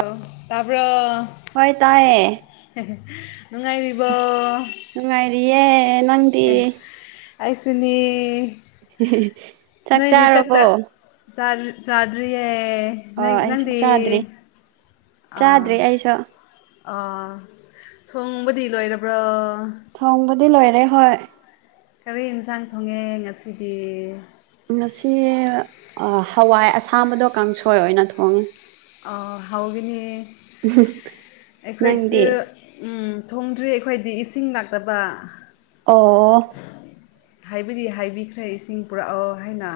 ꯑ ꯇꯥꯕꯔꯣ ꯍꯣꯏ ꯇꯥꯏꯌꯦ ꯅꯨꯡꯉꯥꯏꯔꯤꯕꯣ ꯅꯨꯡꯉꯥꯏꯔꯤꯌꯦ ꯅꯪ ꯑꯦ ꯑꯩꯁꯨꯅꯦ ꯅꯣꯏꯗꯤ ꯆꯥꯛ ꯆꯥꯛ ꯆꯥꯛ ꯆꯥꯗꯔꯤꯌꯦ ꯅ ꯑꯣ ꯑꯩꯁꯨ ꯅꯪꯗꯤ ꯆꯥꯗ꯭ꯔꯤ ꯑꯥ ꯆꯥꯗ꯭ꯔꯤ ꯑꯩꯁꯨ ꯑꯥ ꯊꯣꯡꯕꯗꯤ ꯂꯣꯏꯔꯕ꯭ꯔꯥ ꯊꯣꯡꯕꯗꯤ ꯂꯣꯏꯔꯦ ꯍꯣꯏ ꯀꯔꯤ ꯌꯦꯟꯁꯥꯡ ꯊꯣꯡꯉꯦ ꯉꯁꯤꯗꯤ ꯉꯁꯤ ꯍꯋꯥꯏ ꯑꯁꯥꯡꯕꯗꯣ ꯀꯥꯡꯁꯣꯏ ꯑꯣꯏꯅ ꯊꯣꯡꯉꯦ ꯍꯧꯒꯅꯤ ꯑꯩꯈꯣꯏꯁꯨ ꯅꯪꯗꯤ ꯎꯝ ꯊꯣꯡꯗ꯭ꯔꯤ ꯑꯩꯈꯣꯏꯗꯤ ꯏꯁꯤꯡ ꯂꯥꯛꯇꯕ ꯑꯣ ꯍꯥꯏꯕꯗꯤ ꯍꯥꯏꯕꯤꯈ꯭ꯔꯦ ꯏꯁꯤꯡ ꯄꯨꯔꯛꯑꯣ ꯍꯥꯏꯅ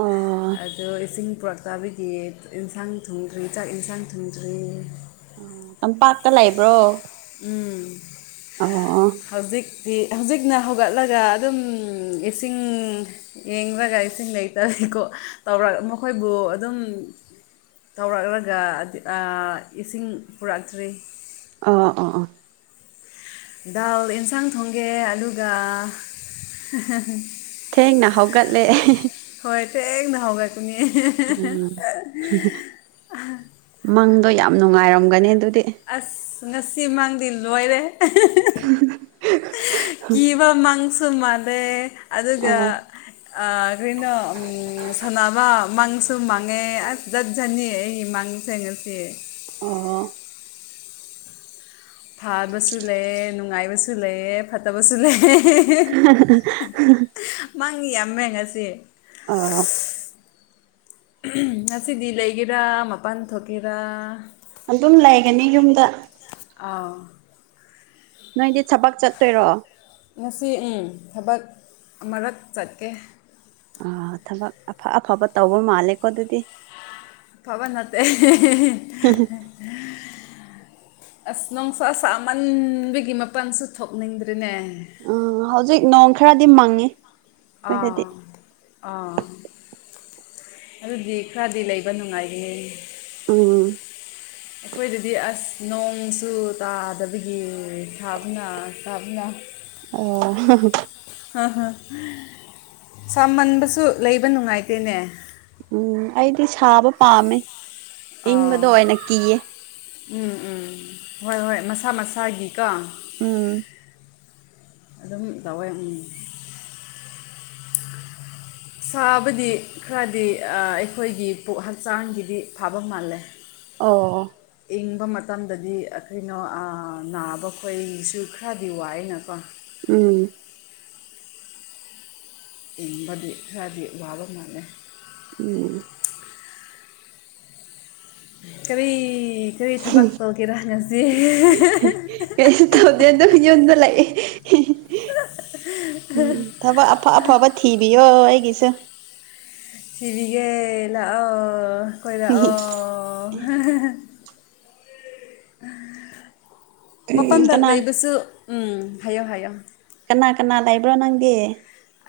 ꯑꯣ ꯑꯗꯨꯗ ꯏꯁꯤꯡ ꯄꯨꯔꯛ ꯇꯕꯒꯤ ꯏꯟꯁꯥꯡ ꯊꯨꯡꯗ꯭ꯔꯤ ꯆꯥꯛ ꯌꯦꯟꯁꯥꯡ ꯊꯣꯡꯗ꯭ꯔꯤ ꯇꯥꯝꯄꯥꯛꯇ ꯂꯩꯕ꯭ꯔꯣ ꯎꯝ ꯑꯣ ꯍꯧꯖꯤꯛꯇꯤ ꯍꯧꯖꯤꯛꯅ ꯍꯧꯒꯠꯂꯒ ꯑꯗꯨꯝ ꯏꯁꯤꯡ ꯌꯦꯡꯕꯒ ꯏꯁꯤꯡ ꯂꯩꯇꯔꯤꯗꯤꯀꯣ ꯇꯧꯔ ꯃꯈꯣꯏꯕꯨ ꯑꯗꯨꯝ ꯇꯧꯔꯛꯂꯒ ꯏꯁꯤꯡ ꯄꯨꯔꯛꯇ꯭ꯔꯤ ꯑꯥ ꯑꯥ ꯑꯥ ꯗꯥꯜ ꯑꯦꯟꯁꯥꯡ ꯊꯣꯡꯒꯦ ꯑꯗꯨꯒ ꯊꯦꯡꯅ ꯍꯧꯒꯠꯂꯦ ꯍꯣꯏ ꯇꯦꯛꯅ ꯍꯥꯎꯒꯠꯄꯅꯦ ꯎꯝ ꯃꯪꯗꯣ ꯌꯥꯝ ꯅꯨꯡꯉꯥꯏꯔꯝꯒꯅꯤ ꯑꯗꯨꯗꯤ ꯑꯁ ꯉꯁꯤ ꯃꯪꯗꯤ ꯂꯣꯏꯔꯦꯍꯦ ꯀꯤꯕ ꯃꯪꯁꯨ ꯃꯥꯜꯂꯦ ꯑꯗꯨꯒ ꯑꯣ ꯑꯥ ꯀꯔꯤꯅꯣ ꯁꯥꯟꯅꯕ ꯃꯪꯁꯨ ꯃꯥꯡꯉꯦ ꯑꯁ ꯖꯠ ꯖꯠꯅꯤ ꯑꯩ ꯏꯃꯥꯡ ꯊꯦꯡꯉꯁꯤ ꯑꯣ ꯐꯥꯕꯁꯨ ꯂꯩꯑ ꯅꯨꯡꯉꯥꯏꯕꯁꯨ ꯂꯩꯑ ꯐꯠꯇꯕꯁꯨ ꯂꯩꯑ [inaudible] ꯃꯥꯡ ꯌꯥꯝꯃꯦ ꯉꯁꯤ ꯑꯥ ꯉꯁꯤꯗꯤ ꯂꯩꯒꯦꯔꯥ ꯃꯄꯥꯟ ꯊꯣꯛꯀꯦꯔꯥ ꯑꯗꯨꯝ ꯂꯩꯒꯅꯤ ꯌꯨꯝꯗ ꯑꯥ ꯅꯣꯏꯗꯤ ꯊꯕꯛ ꯆꯠꯇꯣꯏꯔꯣ ꯉꯁꯤ ꯊꯕꯛ ꯑꯃꯨꯔꯛ ꯆꯠꯀꯦ ꯑ ꯊꯕꯛ ꯑꯐ ꯑꯐꯕ ꯇꯧꯕ ꯃꯥꯜꯂꯦꯀꯣ ꯑꯗꯨꯗꯤ ꯄꯕꯟꯠꯇꯦ [inaudible] ꯑꯁ ꯅꯨꯡꯁꯥ ꯁꯥꯥꯃꯟꯕꯒꯤ ꯃꯄꯜꯁꯨ ꯊꯣꯛꯅꯤꯡꯗ꯭ꯔꯔꯤꯅꯦ ꯎꯝ ꯍꯧꯖꯤꯛ ꯅꯣꯡ ꯈꯔꯗꯤ ꯃꯪꯉꯤ ꯑꯥ ꯑꯩꯈꯣꯏꯗꯗꯤ ꯑꯥ ꯑꯗꯨꯗꯤ ꯈꯔꯗꯤ ꯂꯩꯕ ꯅꯨꯡꯉꯥꯏꯔꯤ ꯎꯝ ꯑꯩꯈꯣꯏꯗꯗꯤ ꯑꯁ ꯅꯣꯡꯁꯨ ꯇꯥꯗꯕꯒꯤ ꯁꯥꯕꯅ ꯀꯥꯕꯅ ꯑ ꯑ ꯍꯥ ꯁꯥꯃꯟꯕꯁꯨ ꯂꯩꯕ ꯅꯨꯡꯉꯥꯏꯇꯦꯅꯦ ꯎꯝ ꯑꯩꯗꯤ ꯁꯥꯕ ꯄꯥꯝꯃꯦ ꯑꯥ ꯏꯪꯕꯗꯣ ꯑꯣꯏꯅ ꯀꯤꯌꯦ ꯎꯝ ꯎꯝ ꯍꯣꯏ ꯍꯣꯏ ꯃꯁꯥ ꯃꯁꯥꯒꯤꯀꯣ ꯎꯝ ꯑꯗꯨꯝ ꯀꯋꯏ ꯁꯥꯕꯗꯤ ꯈꯔꯗꯤ ꯑꯩꯈꯣꯏꯒꯤ ꯄꯨꯛ ꯍꯛꯆꯥꯡꯒꯤꯗꯤ ꯐꯕ ꯃꯥꯜꯂꯦ ꯑꯣ ꯏꯪꯕ ꯃꯇꯝꯗꯗꯤ ꯀꯩꯅꯣ ꯅꯥꯕ ꯈꯣꯏꯁꯨ ꯈꯔꯗꯤ ꯋꯥꯏꯅꯀꯣ ꯎꯝ ꯏꯪꯕꯗꯤ ꯈꯔꯗꯤ ꯋꯥꯕ ꯃꯥꯥꯟꯅꯦ ꯎꯝ ꯀꯔꯤ ꯀꯔꯤ ꯊꯕꯛ ꯇꯧꯒꯦꯔꯥ ꯉꯁꯤ ꯀꯩꯁꯨ ꯇꯧꯗꯦ ꯑ ꯑꯗꯨ ꯌꯣꯟꯕ ꯂꯥꯛꯑꯦ ꯎꯝ ꯊꯕꯛ ꯑꯐ ꯑꯐꯕ ꯊꯤꯕꯤꯌꯣ ꯑꯩꯒꯤꯁꯨ ꯐꯔꯤꯒ ꯂꯥꯛꯑꯣ ꯀꯣꯏ ꯂꯥꯛꯑꯣ [inaudible] ꯃꯄꯥꯟꯗ ꯀꯅꯥ ꯂꯩꯕꯁꯨ ꯎꯝ ꯍꯥꯏꯌꯣ ꯍꯥꯏꯌꯣ ꯀꯅꯥ ꯀꯅꯥ ꯂꯩꯕ꯭ꯔꯣ ꯅꯪꯒꯤ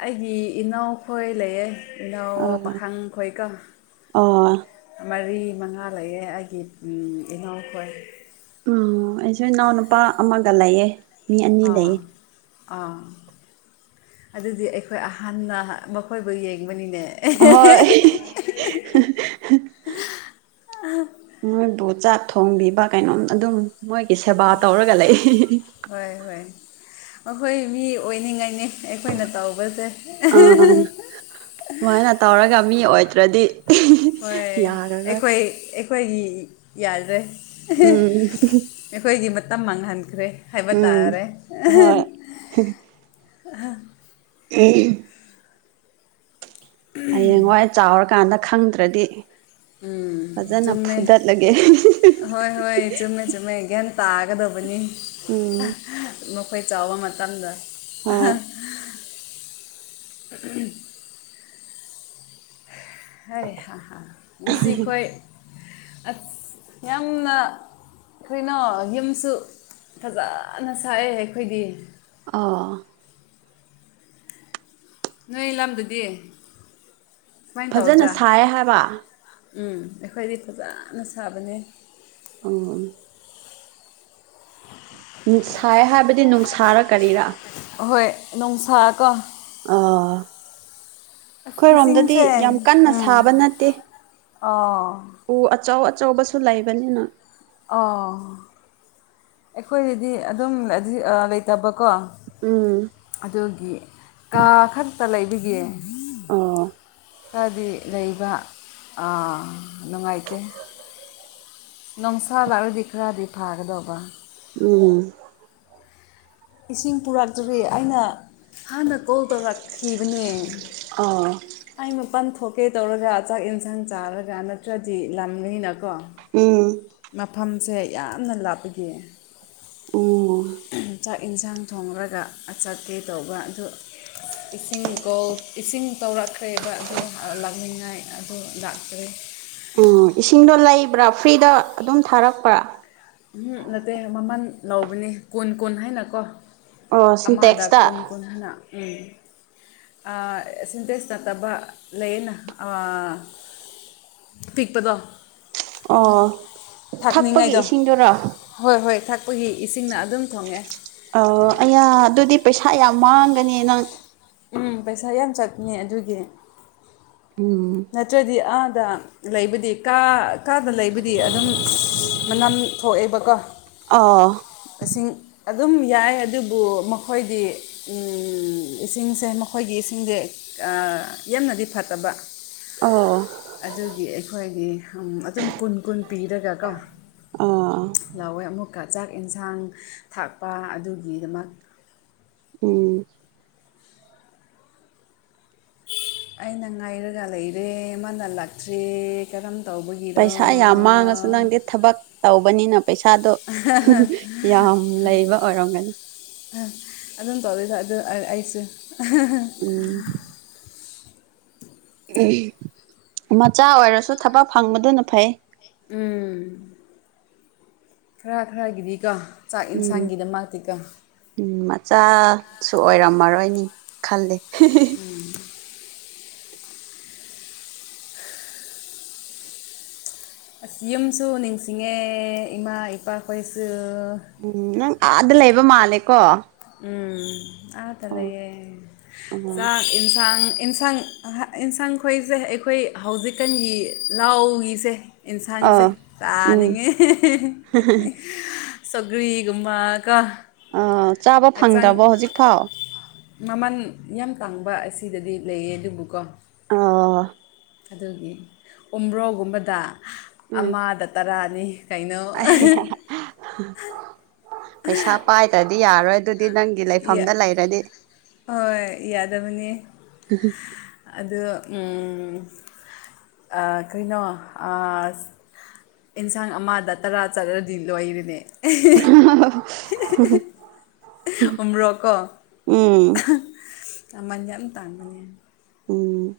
ꯑꯩꯒꯤ ꯏꯅꯥꯎꯈꯣꯏ ꯂꯩꯌꯦ ꯏꯅꯥꯎ ꯑꯣ ꯄꯥꯈꯪ ꯈꯣꯏꯀ ꯑꯣ ꯃꯔꯤ ꯃꯉꯥ ꯂꯩꯑꯦ ꯑꯩꯒꯤ ꯏꯅꯥꯎꯈꯣꯏ ꯎꯝ ꯑꯩꯁꯨ ꯏꯅꯥꯎ ꯅꯨꯄꯥ ꯑꯃꯒ ꯂꯩꯌꯦ ꯃꯤ ꯑꯅꯤ ꯑꯥ ꯂꯩꯌꯦ ꯑꯥ ꯑꯗꯨꯗꯤ ꯑꯩꯈꯣꯏ ꯍꯍꯅ ꯃꯈꯣꯏꯕꯨ ꯌꯦꯡꯕꯅꯤꯅꯦ ꯍꯣꯏ ꯃꯣꯏꯕꯨ ꯆꯥꯛ ꯊꯣꯡꯕꯤꯕ ꯀꯩꯅꯣꯝ ꯑꯗꯨꯝ ꯃꯣꯏꯒꯤ ꯁꯦꯕꯥ ꯇꯧꯔꯒ ꯂꯩ ꯍꯣꯏ ꯍꯣꯏ ꯑꯩꯈꯣꯏ ꯃꯤ ꯑꯣꯏꯅꯤꯡꯉꯥꯏꯅꯤ ꯑꯩꯈꯣꯏꯅ ꯇꯧꯕꯁꯦ ꯑꯥ ꯁꯨꯃꯥꯏꯅ ꯇꯧꯔꯒ ꯃꯤ ꯑꯣꯏꯗ꯭ꯔꯗꯤ ꯍꯣꯏ ꯌꯥꯔꯔꯣꯏ ꯑꯩꯈꯣꯏ ꯑꯩꯈꯣꯏꯒꯤ ꯌꯥꯗꯣꯏ ꯎꯝ ꯑꯩꯈꯣꯏꯒꯤ ꯃꯇꯝ ꯃꯥꯡꯍꯟꯈ꯭ꯔꯦ ꯍꯥꯏꯕ ꯎꯝ ꯇꯥꯔꯦ ꯍꯣꯏ ꯑ ꯎꯝ ꯍꯌꯦꯡꯋꯥꯏ ꯆꯥꯎꯔꯀꯥꯟꯗ ꯈꯪꯗ꯭ꯔꯗꯤ ꯎꯝ ꯐꯖꯅ ꯆꯨꯝꯃꯦ ꯐꯨꯗꯠꯂꯒꯦ ꯍꯣꯏ ꯍꯣꯏ ꯆꯨꯝꯃꯦ ꯆꯨꯝꯃꯦ ꯒ꯭ꯌꯥꯟ ꯇꯥꯒꯗꯕꯅꯤ ꯎꯝ ꯑꯩꯈꯣꯏ ꯆꯥꯎꯕ ꯃꯇꯝꯗ ꯍꯣꯏ [unintelligible] ꯍꯣꯏ ꯍꯥ ꯍꯥꯥ ꯉꯁꯤꯈꯣꯏ ꯌꯥꯝꯅ ꯀꯔꯤꯅꯣ ꯌꯨꯝꯁꯨ ꯐꯖꯅ ꯁꯥꯏꯑꯦ ꯑꯩꯈꯣꯏꯗꯤ ꯑꯣ ꯅꯣꯏ ꯂꯝꯗꯗꯤ ꯀꯃꯥꯏꯅ ꯐꯖꯅ ꯇꯧꯗ꯭ꯔꯥ ꯁꯥꯏ ꯍꯥꯏꯕ ꯎꯝ ꯑꯩꯈꯣꯏꯗꯤ ꯐꯖꯅ ꯁꯥꯕꯅꯦ [unintelligible] ꯅꯨꯡꯁꯥꯏ ꯍꯥꯏꯕꯗꯤ ꯅꯨꯡꯁꯥꯔꯥ ꯀꯔꯤꯔꯥ ꯍꯣꯏ ꯅꯨ ꯅꯨꯡꯁꯥꯀꯣ ꯑꯥ ꯑꯁ ꯑꯩꯈꯣꯏꯔꯣꯝꯗꯗꯤ ꯏꯁꯤꯡꯁꯦ ꯌꯥꯝ ꯀꯟꯅ ꯎꯝ ꯁꯥꯕ ꯅꯠꯇꯦ ꯑꯣ ꯎ ꯑꯆꯧ ꯑꯆꯧꯕꯁꯨ ꯂꯩꯕꯅꯤꯅ ꯑꯣ ꯑꯩꯈꯣꯏꯒꯤꯗꯤ ꯑꯗꯨꯝ ꯑꯗꯤ ꯑ ꯂꯩꯇꯕꯀꯣ ꯎꯝ ꯑꯗꯨꯒꯤ ꯀꯥ ꯈꯛꯇ ꯂꯩꯕꯒꯤ ꯑꯣ ꯈꯔꯗꯤ ꯂꯩꯕ ꯑ ꯅꯨꯡꯉꯥꯏꯇꯦ ꯅꯨꯡꯁꯥ ꯂꯥꯛꯔꯗꯤ ꯈꯔꯗꯤ ꯐꯥꯒꯗꯧꯕ ꯎꯝ ꯏꯁꯤꯡ ꯄꯨꯔꯛꯇ꯭ꯔꯤ ꯑꯩꯅ ꯍꯥꯟꯅ ꯀꯣꯜ ꯇꯧꯔꯛꯈꯤꯕꯅꯦ ꯑꯥꯎ ꯑꯩ ꯃꯄꯥꯟ ꯊꯣꯛꯀꯦ ꯇꯧꯔꯒ ꯆꯥꯛ ꯏꯟꯁꯥꯡ ꯆꯥꯔꯒ ꯅꯠꯇ꯭ꯔꯗꯤ ꯂꯝꯅꯤꯅꯀꯣ ꯎꯝ ꯃꯐꯝꯁꯦ ꯌꯥꯝꯅ ꯂꯥꯞꯄꯒꯤ ꯑꫭ ꯆꯥꯛ ꯏꯟꯁꯥꯡ ꯊꯣꯡꯔꯒ ꯑ ꯆꯠꯀꯦ ꯇꯧꯕ ꯑꯗꯨ ꯏꯁꯤꯡ ꯀꯣ ꯏꯁꯤꯡ ꯇꯧꯔꯛꯈ꯭ꯔꯦꯕ ꯑꯗꯨ [unintelligible] ꯂꯥꯛꯃꯤꯟꯅꯩ ꯑꯗꯨ ꯂꯥꯛꯇ꯭ꯔꯤ ꯑꯣ ꯏꯁꯤꯡꯗꯣ ꯂꯩꯕ꯭ꯔꯥ ꯐ꯭ꯔꯤꯗ ꯑꯗꯨꯝ ꯊꯥꯔꯛꯄ꯭ꯔꯥ ꯎꯍꯨ ꯅꯠꯇꯦ ꯃꯃꯟ ꯂꯧꯕꯅꯦ ꯀꯨꯟ ꯀꯨꯟ ꯍꯥꯏꯅꯀꯣ ꯑꯣ ꯑꯃꯗ ꯀꯨꯟ ꯁꯤꯟꯇꯦꯛꯁꯇ ꯀꯨꯟ [unintelligible] ꯑꯥ ꯁꯤꯟꯇꯦꯛꯁ ꯅꯠꯇꯕ ꯂꯩꯌꯦꯅ ꯑꯥ ꯄꯤꯛꯄꯗꯣ ꯑꯣ ꯊꯛꯄꯒꯤ ꯊꯥꯛꯅꯤꯡꯉꯥꯏꯗꯣ ꯏꯁꯤꯡꯗꯨꯔꯣ ꯍꯣꯏ ꯍꯣꯏ ꯊꯛꯄꯒꯤ ꯏꯁꯤꯡꯅ ꯑꯗꯨꯝ ꯊꯣꯡꯉꯦ ꯑꯣ ꯑꯌꯥ ꯑꯗꯨꯗꯤ ꯄꯩꯁꯥ ꯌꯥꯝ ꯃꯥꯡꯒꯅꯤ ꯅꯪ ꯎꯝ ꯄꯩꯁꯥ ꯌꯥꯝ ꯆꯠꯅꯤ ꯑꯗꯨꯒꯤ ꯎꯝ ꯅꯠꯇ꯭ꯔꯗꯤ ꯑꯥꯗ ꯂꯩꯕꯗꯤ ꯀꯥ ꯀꯥꯗ ꯂꯩꯕꯗꯤ ꯑꯗꯨꯝ ꯃꯅꯝ ꯊꯣꯛꯑꯦꯕꯀꯣ ꯑꯣ ꯑꯁꯤꯡ ꯑꯗꯨꯝ ꯌꯥꯏ ꯑꯗꯨꯕꯨ ꯃꯈꯣꯏꯗꯤ ꯎꯝ ꯏꯁꯤꯡꯁꯦ ꯃꯈꯣꯏꯒꯤ ꯏꯁꯤꯡꯖꯦ ꯑ ꯌꯥꯝꯅꯗꯤ ꯐꯠꯇꯕ ꯑꯣ ꯑꯗꯨꯒꯤ ꯑꯩꯈꯣꯏꯗꯤ ꯍꯝ ꯑꯗꯨꯝ ꯀꯨꯟ ꯀꯨꯟ ꯄꯤꯔꯒ ꯀꯣ ꯑꯣ ꯂꯧꯋꯦ ꯑꯃꯨꯛꯀ ꯆꯥꯛ ꯏꯟꯁꯥꯡ ꯊꯥꯛꯄ ꯑꯗꯨꯒꯤꯗꯃꯛ ꯎꯝ ꯑꯩꯅ ꯉꯥꯏꯔꯒ ꯂꯩꯔꯦ ꯃꯥꯅ ꯂꯥꯛꯇ꯭ꯔꯤ ꯀꯔꯝ ꯇꯧꯕꯒꯤꯔꯣ ꯄꯩꯁꯥ ꯌꯥꯝ ꯃꯥꯡꯉꯁꯨ ꯅꯪꯗꯤ ꯊꯕꯛ ꯇꯧꯕꯅꯤꯅ ꯄꯩꯁꯥꯗꯣ ꯌꯥꯝ ꯂꯩꯕ ꯑꯣꯏꯔꯝꯒꯅꯤ ꯑ ꯑꯗꯨꯝ ꯇꯧꯋꯤꯗ ꯑꯗꯨ ꯑ ꯑꯩꯁꯨ ꯎꯝ ꯃꯆꯥ ꯑꯣꯏꯔꯁꯨ ꯊꯕꯛ ꯐꯪꯕꯗꯨꯅ ꯐꯩ ꯎꯝ ꯈꯔ ꯈꯔꯒꯤꯗꯤꯀꯣ ꯆꯥꯛ ꯏꯟꯁꯥꯡꯒꯤꯗꯃꯛꯇꯤ ꯀꯝ ꯎ ꯃꯆꯥꯁꯨ ꯑꯣꯏꯔꯝꯃꯔꯣꯏꯅꯤ ꯈꯜꯂꯦ ꯎ ꯑꯁ ꯌꯨꯝꯁꯨ ꯅꯤꯡꯁꯤꯡꯉꯦ ꯏꯃꯥ ꯏꯄꯥꯈꯣꯏꯁꯨ ꯎꯝ ꯅꯪ ꯑꯥꯗ ꯂꯩꯕ ꯃꯥꯜꯂꯦꯀꯣ ꯎꯝ ꯑ ꯇ ꯑꯣ ꯂꯩꯦ ꯑꯣ ꯌꯦꯟꯁꯥꯡ ꯑꯦꯟꯁꯥꯡ ꯌꯦꯟꯁꯥꯡ ꯈꯣꯏꯁꯦ ꯑꯩꯈꯣꯏ ꯍꯧꯖꯤꯛꯀꯥꯟꯒꯤ ꯂꯥꯎꯒꯤꯁꯦ ꯌꯦꯟꯁꯥꯡꯁꯦ ꯑꯥ ꯎꯝ ꯆꯥꯅꯤꯡꯉꯦ ꯁꯒꯂꯤꯒꯃ ꯀꯥ ꯑꯥ ꯆꯥꯕ ꯐꯪꯗ꯭ꯔꯕꯣ ꯍꯧꯖꯤꯛꯐꯥꯎ ꯃꯃꯜ ꯌꯥꯝ ꯇꯥꯡꯕ ꯑꯁꯤꯗꯗꯤ ꯂꯩꯌꯦ ꯑꯗꯨꯕꯨꯀꯣ ꯑꯣ ꯑꯗꯨꯒꯤ ꯎ꯭ꯔꯣꯒꯨꯝꯕꯗ ꯎꯝ ꯑꯃꯗ ꯇꯔꯥꯅꯤ ꯀꯩꯅꯣ ꯑꯩ ꯄꯩꯁꯥ ꯄꯥꯏꯗ꯭ꯔꯗꯤ ꯌꯥꯔꯣꯏ ꯑꯗꯨꯗꯤ ꯅꯪꯒꯤ ꯌꯥ ꯂꯩꯐꯝꯗ ꯂꯩꯔꯗꯤ ꯍꯣꯏ ꯌꯥꯗꯕꯅꯤ ꯑ ꯀꯩꯅꯣ ꯑꯦꯟꯁꯥꯡ ꯑꯃꯗ ꯇꯔꯥ ꯆꯠꯂꯗꯤ ꯂꯣꯏꯔꯤꯅꯦ [inaudible] ꯎ꯭ꯔꯣꯀꯣ ꯎꯝ ꯃꯟ ꯌꯥꯝ ꯇꯥꯟꯕꯅꯦ ꯍꯥꯏ ꯎꯝ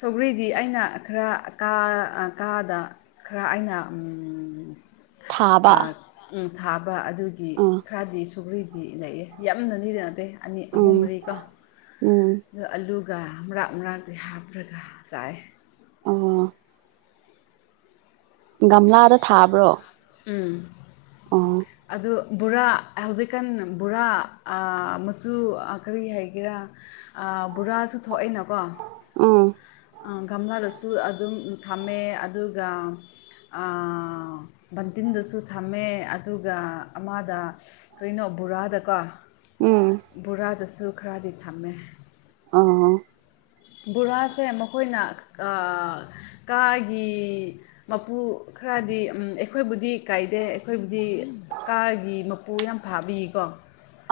ꯁꯧꯒ꯭ꯔꯤꯗꯤ ꯑꯩꯅ ꯈꯔ ꯀꯥ ꯀꯥꯗ ꯈꯔ ꯑꯩꯅ ꯊꯥꯕ ꯊꯥꯕ ꯑꯗꯨꯒꯤ ꯑꯥ ꯈꯔꯗꯤ ꯁꯨꯒ꯭ꯔꯤꯗꯤ ꯂꯩꯑ ꯌꯥꯝꯅꯅꯤꯗꯤ ꯅꯇꯩꯦ ꯑꯅꯤ ꯑꯍꯨꯝ ꯎꯝ ꯃꯔꯤꯒ ꯎꯝ ꯑ ꯑꯂꯨꯒ ꯃꯔꯔꯥꯛ ꯃꯔꯥꯛꯇꯤ ꯍꯥꯞꯄ ꯕꯔꯒ ꯆꯥꯏ ꯑ ꯒꯝꯂꯥꯗ ꯊꯥꯕ꯭ꯔꯣ ꯎꯝ ꯑ ꯑꯗꯨ ꯕꯣꯔꯥ ꯍꯧꯖꯤꯛꯀꯥꯟ ꯕꯣꯔꯥ ꯃꯆꯨ ꯀꯔꯤ ꯍꯥꯏꯒꯦꯔꯥ ꯕꯣꯔꯥꯁꯨ ꯊꯣꯛꯑꯅꯀꯣ ꯑꯥ ꯒꯝꯂꯥꯗꯁꯨ ꯑꯗꯨꯝ ꯊꯝꯃꯦ ꯑꯗꯨꯒ ꯕꯟꯇꯤꯟꯗꯁꯨ ꯊꯝꯃꯦ ꯑꯗꯨꯒ ꯑꯃꯗ ꯀꯩꯅꯣ ꯕꯣꯔꯥꯗꯀꯣ ꯎꯝ ꯕꯣꯔꯥꯗꯁꯨ ꯈꯔꯗꯤ ꯊꯝꯃꯦ ꯑꯥ ꯕꯣꯔꯥꯁꯦ ꯃꯈꯣꯏꯅ ꯀꯥꯒꯤ ꯃꯄꯨ ꯈꯔꯗꯤ ꯑꯩꯈꯣꯏꯕꯨꯗꯤ ꯀꯥꯏꯗꯦ ꯑꯩꯈꯣꯏꯕꯨꯗꯤ ꯀꯥꯒꯤ ꯃꯄꯨ ꯌꯥꯝ ꯐꯥꯕꯤꯀꯣ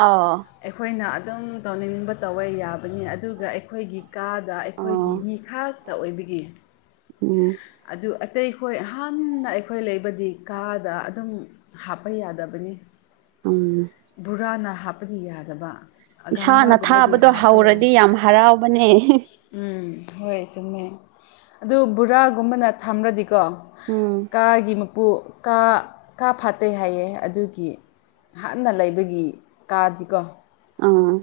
ꯑꯥ ꯑꯩꯈꯣꯏꯅ ꯑꯗꯨꯝ ꯇꯧꯅꯤꯡꯅꯤꯡꯕ ꯇꯧꯕ ꯌꯥꯕꯅꯤ ꯑꯗꯨꯒ ꯑꯩꯈꯣꯏꯒꯤ ꯀꯥꯗ ꯑꯩꯈꯣꯏꯒꯤ ꯑꯣ ꯃꯤ ꯈꯇ ꯑꯣꯏꯕꯒꯤꯦ ꯎꯝ ꯑꯗꯨ ꯑꯇꯩ ꯑꯩꯈꯣꯏ ꯍꯍꯥꯟꯅ ꯑꯩꯈꯣꯏ ꯂꯩꯕꯗꯤ ꯀꯥꯗ ꯑꯗꯨꯝ ꯍꯥꯞꯄ ꯌꯥꯗꯕꯅꯤ ꯎꯝ ꯕꯣꯔꯥꯅ ꯍꯥꯞꯄꯗꯤ ꯌꯥꯗꯕ ꯏꯁꯥꯅ ꯒꯝꯂꯥꯒꯨꯝꯕꯗꯤ ꯊꯥꯕꯗꯣ ꯍꯥꯞꯄ ꯌꯥꯏ ꯍꯧꯔꯗꯤ ꯌꯥꯝ ꯍꯔꯥꯎꯕꯅꯦ ꯎꯝ ꯍꯣꯏ ꯆꯨꯝꯃꯦ ꯑꯗꯨ ꯕꯣꯔꯥꯒꯨꯝꯕꯅ ꯊꯝꯔꯗꯤꯀꯣ ꯎꯝ ꯀꯥꯒꯤ ꯃꯨ ꯕꯨ ꯀꯥ ꯀꯥ ꯐꯥꯠꯇꯦ ꯍꯥꯏꯌꯦ ꯑꯗꯨꯒꯤ ꯍꯥꯟꯅ ꯂꯩꯕꯒꯤ ꯀꯥꯗꯤꯀꯣ ꯑꯥ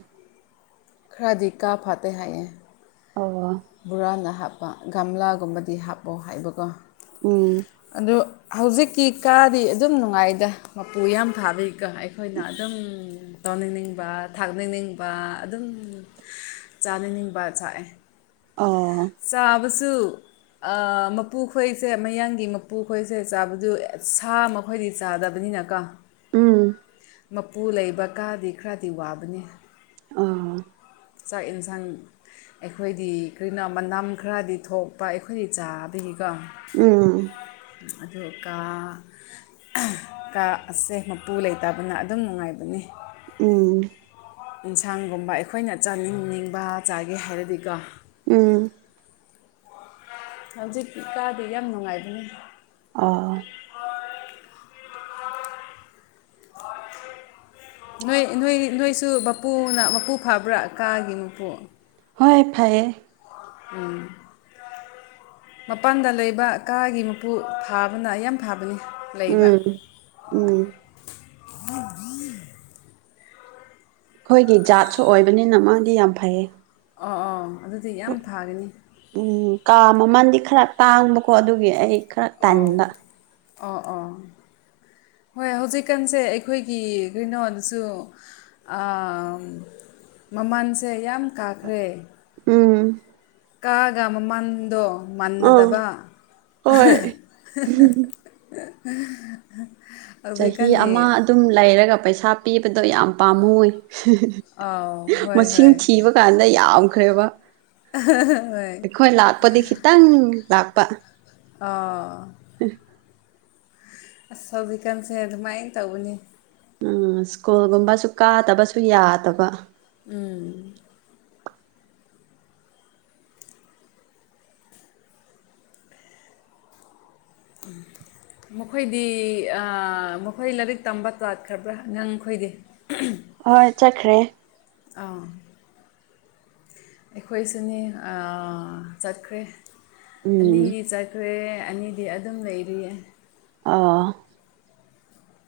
ꯈꯔꯗꯤꯀꯥ ꯐꯥꯠꯇꯦ ꯍꯥꯏꯌꯦ ꯑꯣ ꯕꯣꯔꯥꯟꯅ ꯍꯥꯞꯄ ꯒꯝꯂꯥꯒꯨꯝꯕꯗꯤ ꯍꯥꯞꯄꯣ ꯍꯥꯏꯕꯀꯣ ꯎꯝ ꯑꯗꯨ ꯍꯧꯖꯤꯛꯀꯤ ꯀꯥꯗꯤ ꯑꯗꯨꯝ ꯅꯨꯡꯉꯥꯏꯗ ꯃꯄꯨ ꯌꯥꯝ ꯐꯥꯕꯒꯤꯀꯣ ꯑꯩꯈꯣꯏꯅ ꯑꯗꯨꯝ ꯇꯧꯅꯤꯡꯅꯤꯡꯕ ꯊꯥꯛꯅꯤꯡꯅꯤꯡꯕ ꯑꯗꯨꯝ ꯆꯥꯅꯤꯡꯅꯤꯡꯕ ꯆꯥꯑꯦ ꯑꯣ ꯆꯥꯕꯁꯨ ꯑꯥ‌ ꯃꯄꯨꯈꯣꯏꯁꯦ ꯃꯌꯥꯡꯒꯤ ꯃꯄꯨꯈꯣꯏꯁꯦ ꯆꯥꯕꯗꯨ ꯁꯥ ꯃꯈꯣꯏꯗꯤ ꯆꯥꯗꯕꯅꯤꯅ ꯀꯣ ꯎꯝ ꯃꯄꯨ ꯂꯩꯕ ꯀꯥꯗꯤ ꯈꯔꯗꯤ ꯋꯥꯕꯅꯤ ꯑꯥ ꯆꯥꯛ ꯌꯦꯟꯁꯥꯡ ꯑꯩꯈꯣꯏꯗꯤ ꯀꯔꯤꯅꯝ ꯃꯅꯝ ꯈꯔꯗꯤ ꯊꯣꯛꯄ ꯑꯩꯈꯣꯏ ꯆꯥꯕꯒꯤꯀꯦ ꯎꯝ ꯑꯗꯨꯀꯥ ꯑꯃꯥ ꯀꯥ ꯑꯁꯦ ꯃꯄꯨ ꯂꯩꯇꯕꯅ ꯑꯗꯨꯝ ꯅꯨꯡꯉꯥꯏꯕꯅꯦ ꯎꯝ ꯌꯦꯟꯁꯥꯡꯒꯨꯝꯕ ꯑꯩꯈꯣꯏꯅ ꯆꯥꯅꯤꯡꯅꯤꯡꯕ ꯆꯥꯒꯦ ꯍꯥꯏꯔꯗꯤꯀꯣ ꯎꯝ ꯍꯧꯖꯤꯛꯀꯤ ꯀꯥꯗꯤ ꯌꯥꯝ ꯅꯨꯡꯉꯥꯏꯕꯅꯤ ꯑꯣ ꯑ [inaudible] [unintelligible] ꯅꯣꯏ ꯅꯣꯏ ꯅꯣꯏꯁꯨ ꯕꯄꯨꯅ ꯃꯄꯨ ꯐꯕ꯭ꯔꯥ ꯀꯥꯒꯤ ꯃꯄꯨ ꯍꯣꯏ ꯐꯥꯏꯌꯦ ꯎꯝ ꯃꯄꯥꯟꯗ ꯂꯩꯕ ꯀꯥꯒꯤ ꯃꯄꯨ ꯐꯥꯕꯅ ꯌꯥꯝ ꯐꯥꯕꯅꯤ ꯎꯝ ꯎꯝ ꯈꯣꯏꯒꯤ ꯖꯥꯠꯁꯨ ꯑꯣꯏꯕꯅꯤꯅ ꯃꯥꯗꯤ ꯌꯥꯝ ꯐꯩꯌꯦ ꯑꯣ ꯑꯣ ꯑꯗꯨꯗꯤ ꯌꯥꯝ ꯐꯥꯒꯅꯤ ꯎꯝ ꯀꯥ ꯃꯃꯟꯗꯤ ꯈꯔ ꯇꯥꯡꯕꯀꯣ ꯑꯗꯨꯒꯤ ꯑꯩ ꯈꯔ ꯑꯣ ꯇꯟꯕ ꯑꯣꯑꯣ ꯍꯣꯏ ꯍꯧꯖꯤꯛꯀꯥꯟꯁꯦ ꯑꯩꯈꯣꯏꯒꯤ ꯀꯔꯤꯅꯣꯗꯨꯁꯨ ꯑꯥꯝ ꯃꯃꯟꯁꯦ ꯌꯥꯝ ꯀꯥꯈ꯭ꯔꯦ ꯎꯝ ꯀꯥꯒ ꯃꯃꯟꯗꯣ ꯑꯥ ꯃꯥꯟꯅꯗꯕ ꯍꯣꯏ [unintelligible] ꯆꯍꯤ ꯑꯃ ꯑꯗꯨꯝ ꯂꯩꯔꯒ ꯄꯩꯁꯥ ꯄꯤꯕꯗꯣ ꯌꯥꯝ ꯄꯥꯝꯃꯨꯏ ꯑꯥꯎ ꯍꯣꯏ ꯃꯁꯤꯡ ꯍꯣꯏ ꯊꯤꯕ ꯀꯥꯟꯗ ꯌꯥꯝꯈ꯭ꯔꯦꯕ ꯍꯣꯏ ꯑꯩꯈꯣꯏ ꯂꯥꯛꯄꯗꯤ ꯈꯤꯇꯪ ꯂꯥꯛꯄ ꯑꯥ ꯑꯁ ꯍꯧꯖꯤꯛꯀꯥꯟꯁꯦ ꯑꯗꯨꯃꯥꯏꯟ ꯇꯧꯕꯅꯤ ꯎꯝ ꯁ꯭ꯀꯨꯜꯒꯨꯝꯕꯁꯨ ꯀꯥꯗꯕꯁꯨ ꯌꯥꯗꯕ ꯎꯝ [inaudible] ꯃꯈꯣꯏꯗꯤ ꯑꯥ ꯃꯈꯣꯏ ꯂꯥꯏꯔꯤꯛ ꯇꯝꯕ ꯇꯥꯠ ꯈ꯭ꯔꯕ꯭ꯔꯥ ꯑꯉꯥꯡ ꯈꯣꯏꯗꯤ [unintelligible] ꯍꯣꯏ ꯆꯠꯈ꯭ꯔꯦ ꯑꯥ ꯑꯩꯈꯣꯏꯁꯨꯅꯤ ꯑꯥ ꯆꯠꯈ꯭ꯔꯦ ꯎꯝ ꯑꯅꯤꯗꯤ ꯆꯠꯈ꯭ꯔꯦ ꯑꯅꯤ ꯗꯤ ꯑꯗꯨꯝ ꯂꯩꯔꯤꯌꯦ ꯑ‌ꯣ